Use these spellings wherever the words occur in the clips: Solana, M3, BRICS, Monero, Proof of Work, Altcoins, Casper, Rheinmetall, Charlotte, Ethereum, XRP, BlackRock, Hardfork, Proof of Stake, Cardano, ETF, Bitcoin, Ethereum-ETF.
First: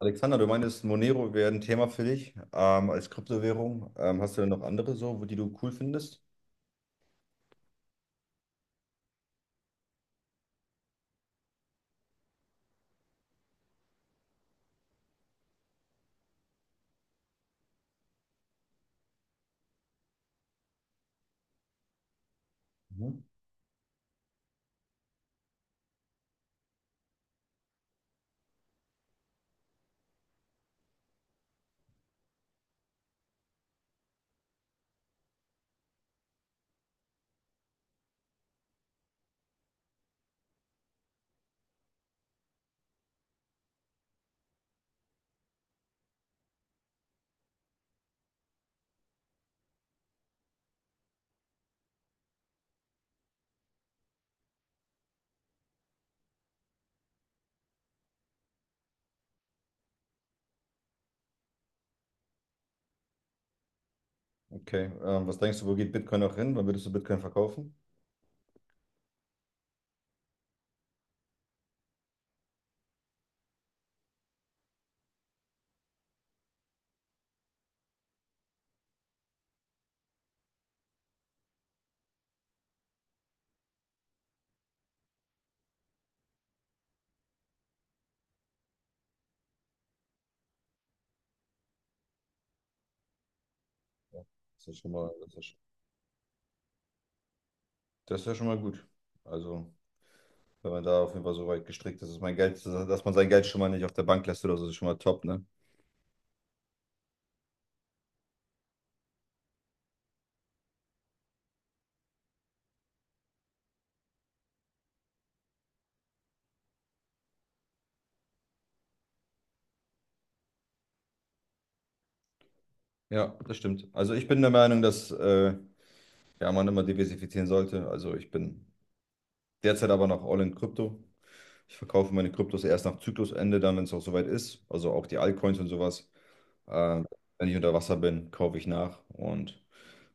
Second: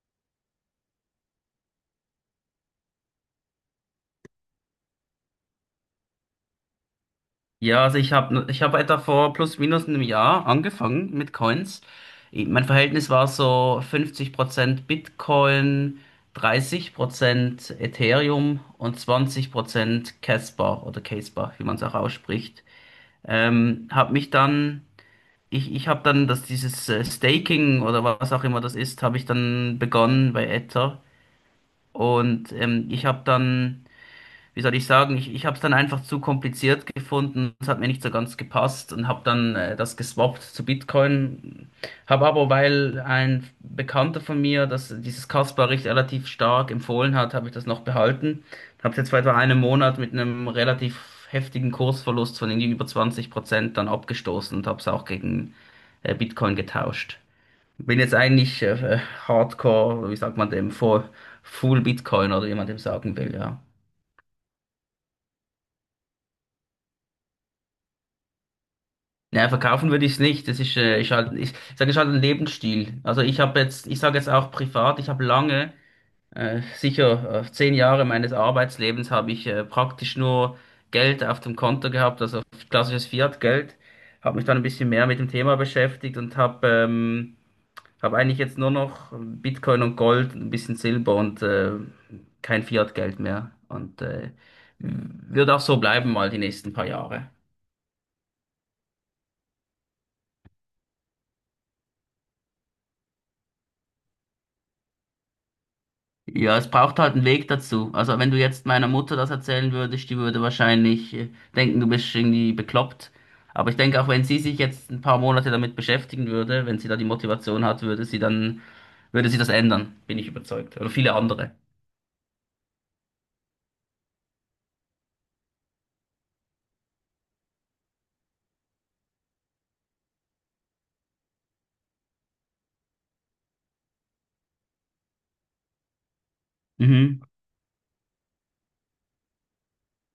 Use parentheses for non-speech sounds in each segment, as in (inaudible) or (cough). Alexander, du meintest, Monero wäre ein Thema für dich als Kryptowährung. Hast du denn noch andere so, wo die du cool findest? Ja, also ich hab etwa vor plus minus einem Jahr angefangen mit Coins. Mein Verhältnis war so 50% Bitcoin, 30% Ethereum und 20% Casper oder Casper, wie man es auch ausspricht. Mhm. Hab mich dann, ich habe dann dieses Staking oder was auch immer das ist, habe ich dann begonnen bei Ether. Und ich habe dann, wie soll ich sagen, ich habe es dann einfach zu kompliziert gefunden, es hat mir nicht so ganz gepasst und habe dann das geswappt zu Bitcoin. Habe aber, weil ein Bekannter von mir dieses Kaspar-Richt relativ stark empfohlen hat, habe ich das noch behalten. Habe es jetzt vor etwa einem Monat mit einem relativ heftigen Kursverlust von irgendwie über 20% dann abgestoßen und habe es auch gegen Bitcoin getauscht. Bin jetzt eigentlich Hardcore, wie sagt man dem, Full Bitcoin oder wie man dem sagen will, ja. Okay. Was denkst du, wo geht Bitcoin noch hin? Wann würdest du Bitcoin verkaufen? Ja, verkaufen würde ich es nicht. Das ist, ist halt, ich sage, ist halt ein Lebensstil. Also ich habe jetzt, ich sage jetzt auch privat, ich habe lange, sicher 10 Jahre meines Arbeitslebens habe ich praktisch nur Geld auf dem Konto gehabt, also klassisches Fiat-Geld. Habe mich dann ein bisschen mehr mit dem Thema beschäftigt und habe eigentlich jetzt nur noch Bitcoin und Gold, ein bisschen Silber und kein Fiat-Geld mehr. Und Ja, das ist schon mal, wird auch so bleiben mal die nächsten paar Jahre. das ist ja schon mal gut. Also, wenn man da auf jeden Fall so weit gestrickt ist, dass man sein Geld schon mal nicht auf der Bank lässt oder so, ist schon mal top, ne? Ja, es braucht halt einen Weg dazu. Also wenn du jetzt meiner Mutter das erzählen würdest, die würde wahrscheinlich denken, du bist irgendwie bekloppt. Aber ich denke, auch wenn sie sich jetzt ein paar Monate damit beschäftigen würde, wenn sie da die Motivation hat, würde sie dann, würde sie das ändern, bin ich überzeugt. Oder viele andere. Ja, das stimmt. Also ich bin der Meinung, dass ja, man immer diversifizieren sollte. Also ich bin Derzeit aber noch all in Krypto. Ich verkaufe meine Kryptos erst nach Zyklusende, dann, wenn es auch soweit ist. Also auch die Altcoins und sowas. Ähm, Mhm. wenn ich unter Wasser bin, kaufe ich nach und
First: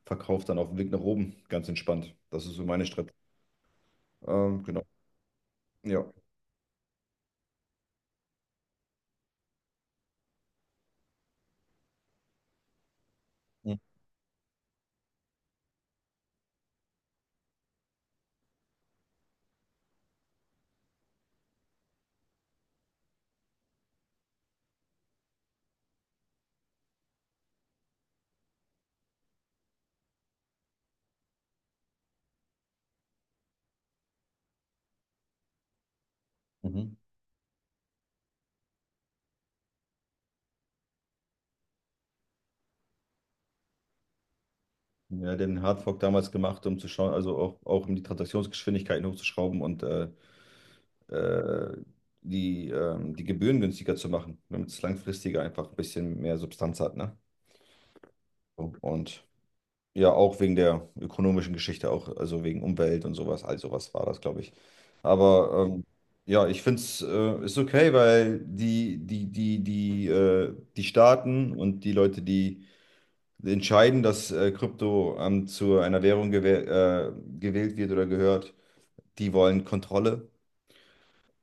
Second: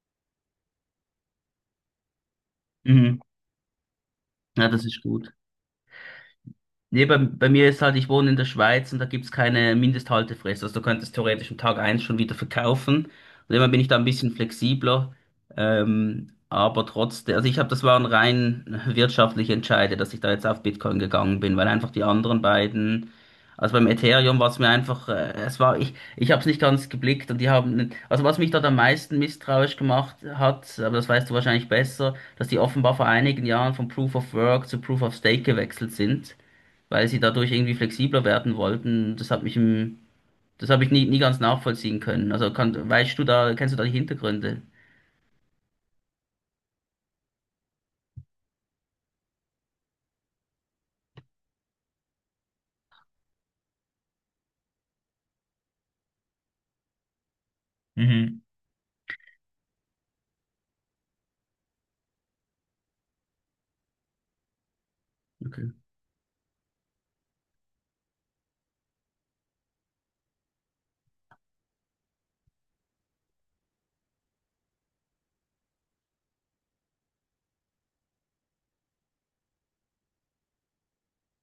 verkaufe dann auf dem Weg nach oben. Ganz entspannt. Das ist so meine Strategie. Mhm. Ja, Genau. das ist gut. Ja. Nee, bei mir ist halt, ich wohne in der Schweiz und da gibt's keine Mindesthaltefrist. Also du könntest theoretisch am Tag eins schon wieder verkaufen. Und immer bin ich da ein bisschen flexibler. Aber trotzdem, also ich habe, das waren rein wirtschaftliche Entscheide, dass ich da jetzt auf Bitcoin gegangen bin, weil einfach die anderen beiden, also beim Ethereum war es mir einfach, es war, ich habe es nicht ganz geblickt und die haben, also was mich dort am meisten misstrauisch gemacht hat, aber das weißt du wahrscheinlich besser, dass die offenbar vor einigen Jahren von Proof of Work zu Proof of Stake gewechselt sind, Mhm. weil sie dadurch irgendwie flexibler werden wollten. Das hat mich im, das habe ich nie, nie ganz nachvollziehen können. Also weißt du da, kennst du da die Hintergründe? Ja, den Hardfork damals gemacht, um zu schauen, also auch, auch um die Transaktionsgeschwindigkeiten hochzuschrauben und äh, die, die Gebühren günstiger zu machen, damit es langfristiger einfach ein bisschen mehr Substanz hat, ne? Mhm. Und ja, auch wegen der ökonomischen Geschichte, auch also wegen Umwelt und sowas, all sowas war das, glaube ich. Okay. Aber ähm, ja, ich finde es ist okay, weil die Staaten und die Leute, die entscheiden, dass Krypto zu einer Währung gewählt wird oder gehört, die wollen Kontrolle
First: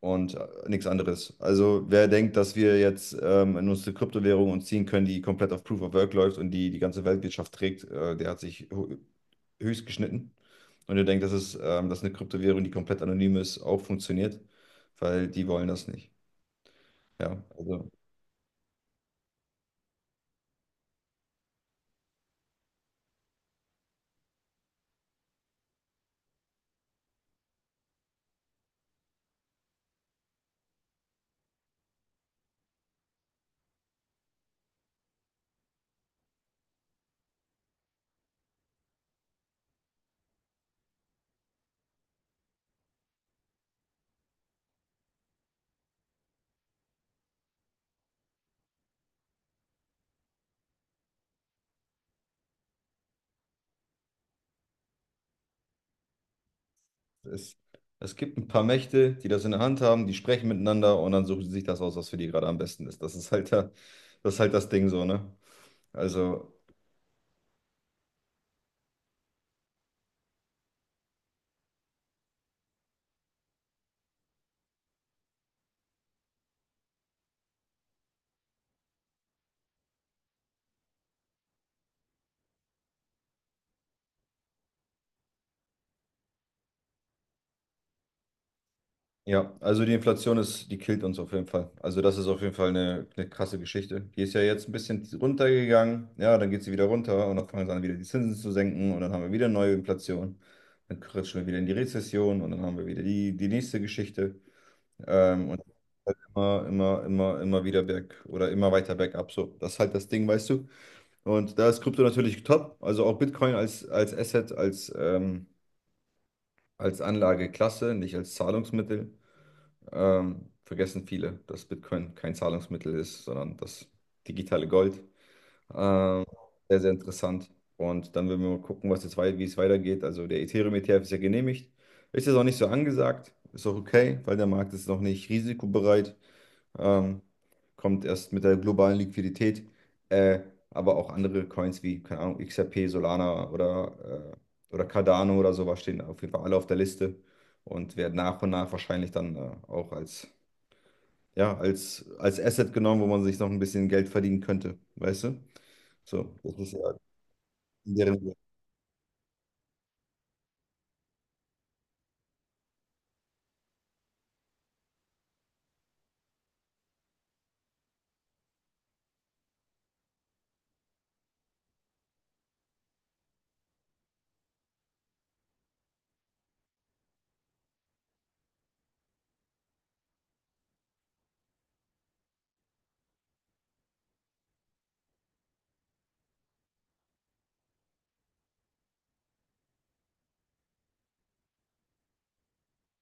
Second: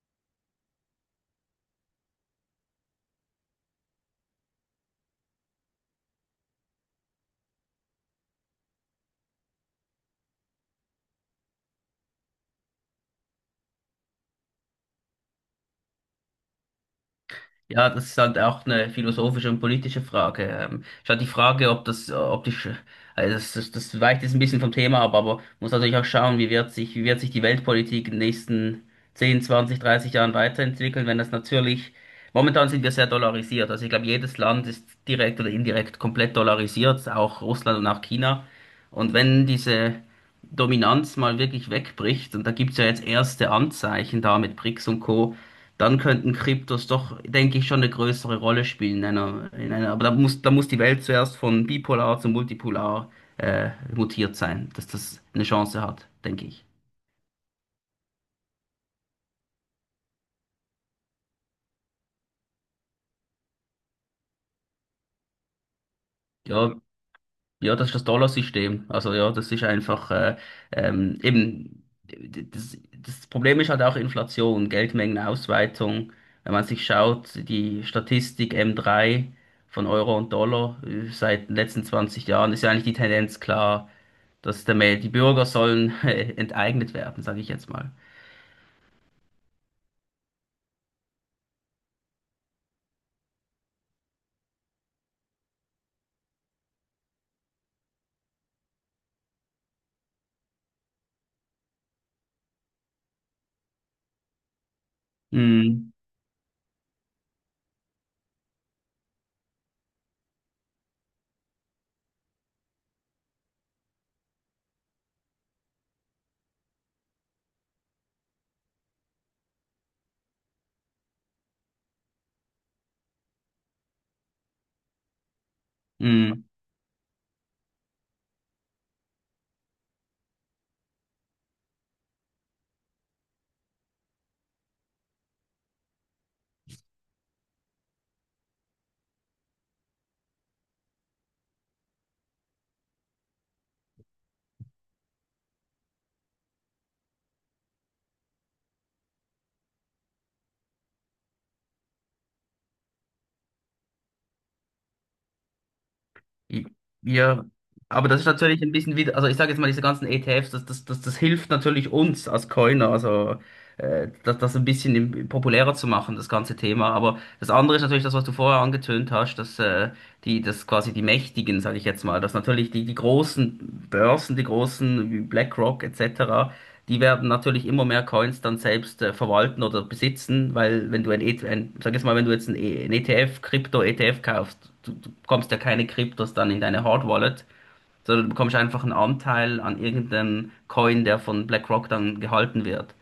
und nichts anderes. Also wer denkt, dass wir jetzt in unsere Kryptowährung uns ziehen können, die komplett auf Proof of Work läuft und die ganze Weltwirtschaft trägt, der hat sich höchst geschnitten. Und ihr denkt, dass dass eine Kryptowährung, die komplett anonym ist, auch funktioniert, weil die wollen das nicht. Ja, Ja, also das ist halt auch eine philosophische und politische Frage. Ist halt die Frage, ob ob also das weicht jetzt ein bisschen vom Thema ab, aber muss natürlich auch schauen, wie wird sich die Weltpolitik in den nächsten 10, 20, 30 Jahren weiterentwickeln, wenn das natürlich, momentan sind wir sehr dollarisiert. Also ich glaube, jedes Land ist direkt oder indirekt komplett dollarisiert, auch Russland und auch China. Und wenn diese Dominanz mal wirklich wegbricht, und da gibt's ja jetzt erste Anzeichen da mit BRICS und Co., dann könnten Kryptos doch, denke ich, schon eine größere Rolle spielen aber da muss die Welt zuerst von bipolar zu multipolar mutiert sein, dass das eine Chance hat, denke ich. es, es gibt ein paar Mächte, die das in der Hand haben, die sprechen miteinander und dann suchen sie sich das aus, was für die gerade am besten ist. Das ist halt da, das ist halt das Ding so, ne? Also Ja, ja, das ist das Dollarsystem. Also ja, das ist einfach eben das Problem ist halt auch Inflation, Geldmengenausweitung. Wenn man sich schaut, die Statistik M3 von Euro und Dollar seit den letzten 20 Jahren ist ja eigentlich die Tendenz klar, dass die Bürger sollen (laughs) enteignet werden, sage ich jetzt mal. ja, also die Inflation ist, die killt uns auf jeden Fall. Also das ist auf jeden Fall eine krasse Geschichte. Die ist ja jetzt ein bisschen runtergegangen, ja, dann geht sie wieder runter und dann fangen sie an, wieder die Zinsen zu senken und dann haben wir wieder neue Inflation. Dann rutschen wir wieder in die Rezession und dann haben wir wieder die, die nächste Geschichte. Und Mm, halt immer, immer, immer, immer wieder berg oder immer weiter bergab. So, das ist halt das Ding, weißt du. Und da ist Krypto natürlich top. Also auch Bitcoin als, als Asset, als Anlageklasse, nicht als Zahlungsmittel. Vergessen viele, dass Bitcoin kein Zahlungsmittel ist, sondern das digitale Gold. Ähm, mm. sehr, sehr interessant. Und dann werden wir mal gucken, wie es weitergeht. Also der Ethereum-ETF ist ja genehmigt. Ist jetzt auch nicht so angesagt. Ist auch okay, weil der Markt ist noch nicht risikobereit. Ähm, kommt erst mit der globalen Liquidität. Äh, aber auch andere Coins wie, keine Ahnung, XRP, Solana oder Cardano oder sowas stehen auf jeden Fall alle auf der Liste und werden nach und nach wahrscheinlich dann auch als ja, als, als Asset genommen, wo man sich noch ein bisschen Geld verdienen könnte, weißt du? So, das I- ist ja Ja, in aber das ist deren. natürlich ein bisschen wieder, also ich sage jetzt mal, diese ganzen ETFs, das hilft natürlich uns als Coiner, also das ein bisschen populärer zu machen, das ganze Thema. Aber das andere ist natürlich das, was du vorher angetönt hast, dass dass quasi die Mächtigen, sage ich jetzt mal, dass natürlich die großen Börsen, die großen wie BlackRock etc., die werden natürlich immer mehr Coins dann selbst verwalten oder besitzen, weil wenn du ein, E- T F, ein sag jetzt mal, wenn du jetzt ein ETF, Krypto-ETF kaufst, du bekommst ja keine Kryptos dann in deine Hard Wallet, sondern du bekommst einfach einen Anteil an irgendeinem Coin, der von BlackRock dann gehalten wird.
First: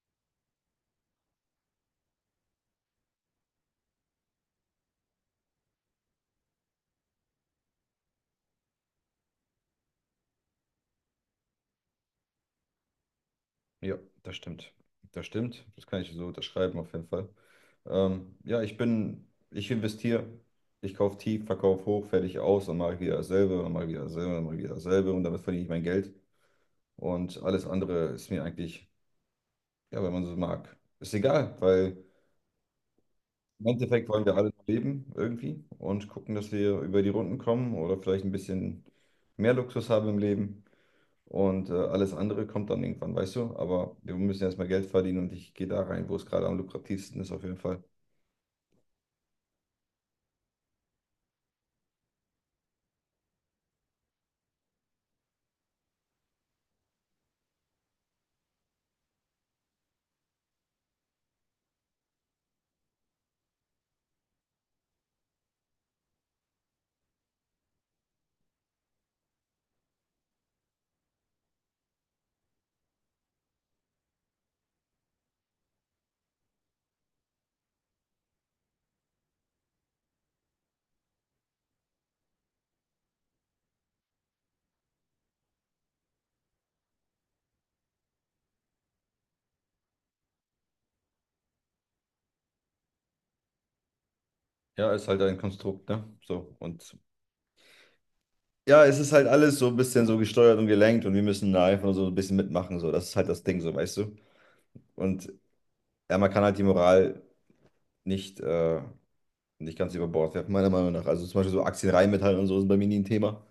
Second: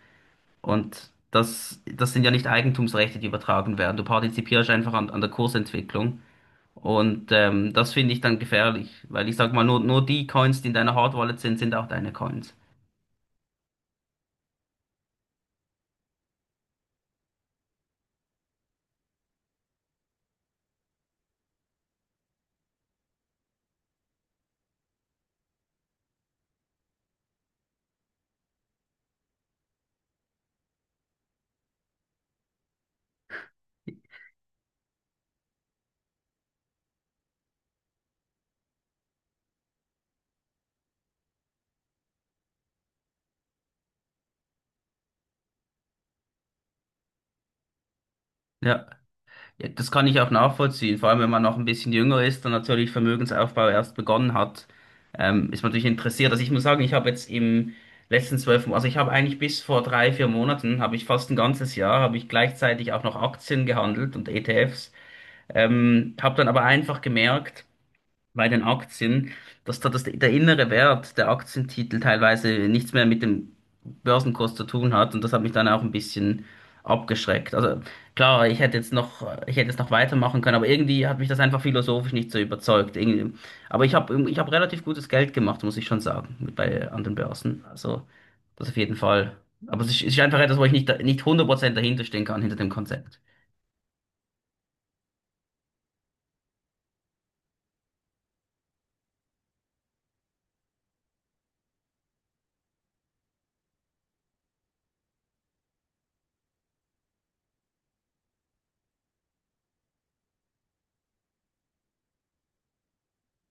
Und das sind ja nicht Eigentumsrechte, die übertragen werden. Du partizipierst einfach an der Kursentwicklung. Und das finde ich dann gefährlich, weil ich sag mal, nur die Coins, die in deiner Hard Wallet sind, sind auch deine Coins. Ja, das stimmt. Das stimmt. Das kann ich so unterschreiben, auf jeden Fall. Ja, ich investiere, ich kaufe tief, verkaufe hoch, fertig aus und mache wieder dasselbe und mache wieder dasselbe und mache wieder dasselbe und damit verdiene ich mein Geld. Und alles andere ist mir eigentlich, ja, wenn man so mag, ist egal, weil im Endeffekt wollen wir alle noch leben irgendwie und gucken, dass wir über die Runden kommen oder vielleicht ein bisschen mehr Luxus haben im Leben. Und alles andere kommt dann irgendwann, weißt du? Aber wir müssen erstmal Geld verdienen und ich gehe da rein, wo es gerade am lukrativsten ist, auf jeden Fall. Ja. Ja, das kann ich auch nachvollziehen, vor allem wenn man noch ein bisschen jünger ist und natürlich Vermögensaufbau erst begonnen hat, ist man natürlich interessiert. Also ich muss sagen, ich habe jetzt im letzten zwölf, Mo- also ich habe eigentlich bis vor 3, 4 Monaten, habe ich fast ein ganzes Jahr, habe ich gleichzeitig auch noch Aktien gehandelt und ETFs, habe dann aber einfach gemerkt, bei den Aktien, dass da das der innere Wert der Aktientitel teilweise nichts mehr mit dem Börsenkurs zu tun hat und das hat mich dann auch ein bisschen abgeschreckt. Also klar, ich hätte jetzt noch weitermachen können, aber irgendwie hat mich das einfach philosophisch nicht so überzeugt. Irgendwie. Aber ich habe relativ gutes Geld gemacht, muss ich schon sagen, mit bei anderen Börsen. Also das auf jeden Fall. Aber es ist einfach etwas, wo ich nicht 100% dahinter stehen kann, hinter dem Konzept. Ja, ist halt ein Konstrukt, ne? So. Und ja, es ist halt alles so ein bisschen so gesteuert und gelenkt und wir müssen da einfach nur so ein bisschen mitmachen. So. Das ist halt das Ding, so, weißt du? Und ja, man kann halt die Moral nicht, äh, nicht ganz über Bord werfen, meiner Meinung nach. Also zum Beispiel so Aktien, Rheinmetall und so sind bei mir nie ein Thema.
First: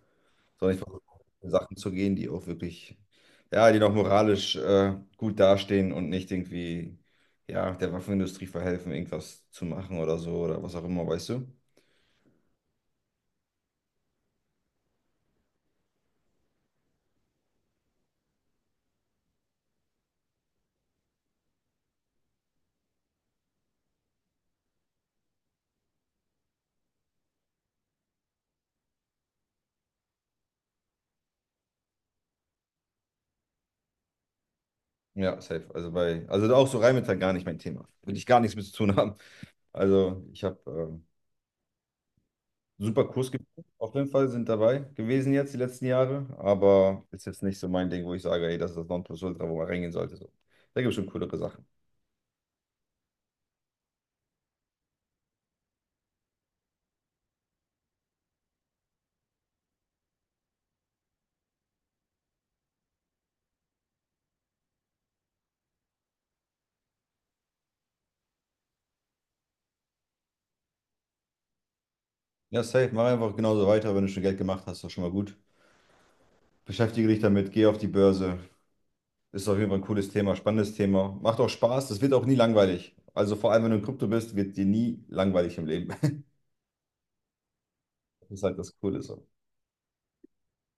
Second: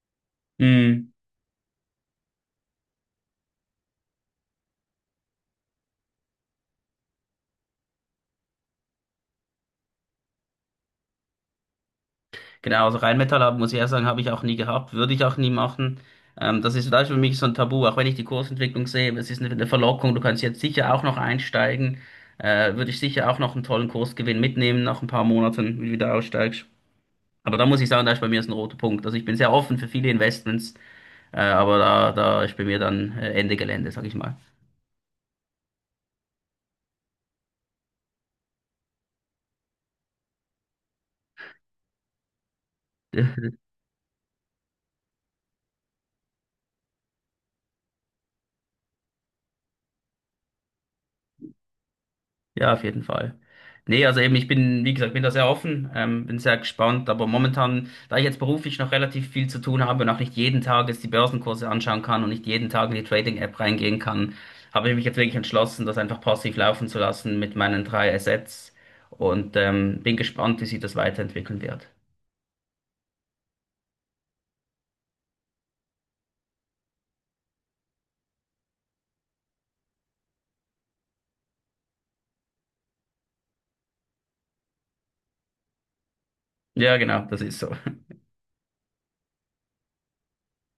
Sondern ich versuche Mm. für Sachen zu gehen, die auch wirklich, ja, die noch moralisch gut dastehen und nicht irgendwie, ja, der Waffenindustrie verhelfen, irgendwas zu machen oder so oder was auch immer, weißt du? Genau, also Rheinmetall muss ich ehrlich sagen, habe ich auch nie gehabt, würde ich auch nie machen. Das ist für mich so ein Tabu, auch wenn ich die Kursentwicklung sehe, es ist eine Verlockung, du kannst jetzt sicher auch noch einsteigen, würde ich sicher auch noch einen tollen Kursgewinn mitnehmen nach ein paar Monaten, wenn du wieder aussteigst. Aber da muss ich sagen, da ist bei mir ist ein roter Punkt. Also ich bin sehr offen für viele Investments, aber da ist bei mir dann Ende Gelände, sag ich mal. Ja, safe. Also bei, also auch so Rheinmetall gar nicht mein Thema. Will ich gar nichts mit zu tun haben. Also ich habe super Kurs gemacht. (laughs) Auf jeden Fall sind dabei gewesen jetzt die letzten Jahre, aber ist jetzt nicht so mein Ding, wo ich sage, ey, das ist das Nonplusultra, wo man reingehen sollte. So. Da gibt es schon coolere Sachen. Ja, auf jeden Fall. Nee, also eben, ich bin, wie gesagt, bin da sehr offen, bin sehr gespannt, aber momentan, da ich jetzt beruflich noch relativ viel zu tun habe und auch nicht jeden Tag jetzt die Börsenkurse anschauen kann und nicht jeden Tag in die Trading-App reingehen kann, habe ich mich jetzt wirklich entschlossen, das einfach passiv laufen zu lassen mit meinen drei Assets und bin gespannt, wie sich das weiterentwickeln wird. Ja, safe. Mach einfach genauso weiter. Wenn du schon Geld gemacht hast, ist das schon mal gut. Beschäftige dich damit, geh auf die Börse. Ist auf jeden Fall ein cooles Thema, spannendes Thema. Macht auch Spaß, das wird auch nie langweilig. Also vor allem, wenn du in Krypto bist, wird dir nie langweilig im Leben. (laughs) Ja, genau, das ist so. Das ist halt das Coole so.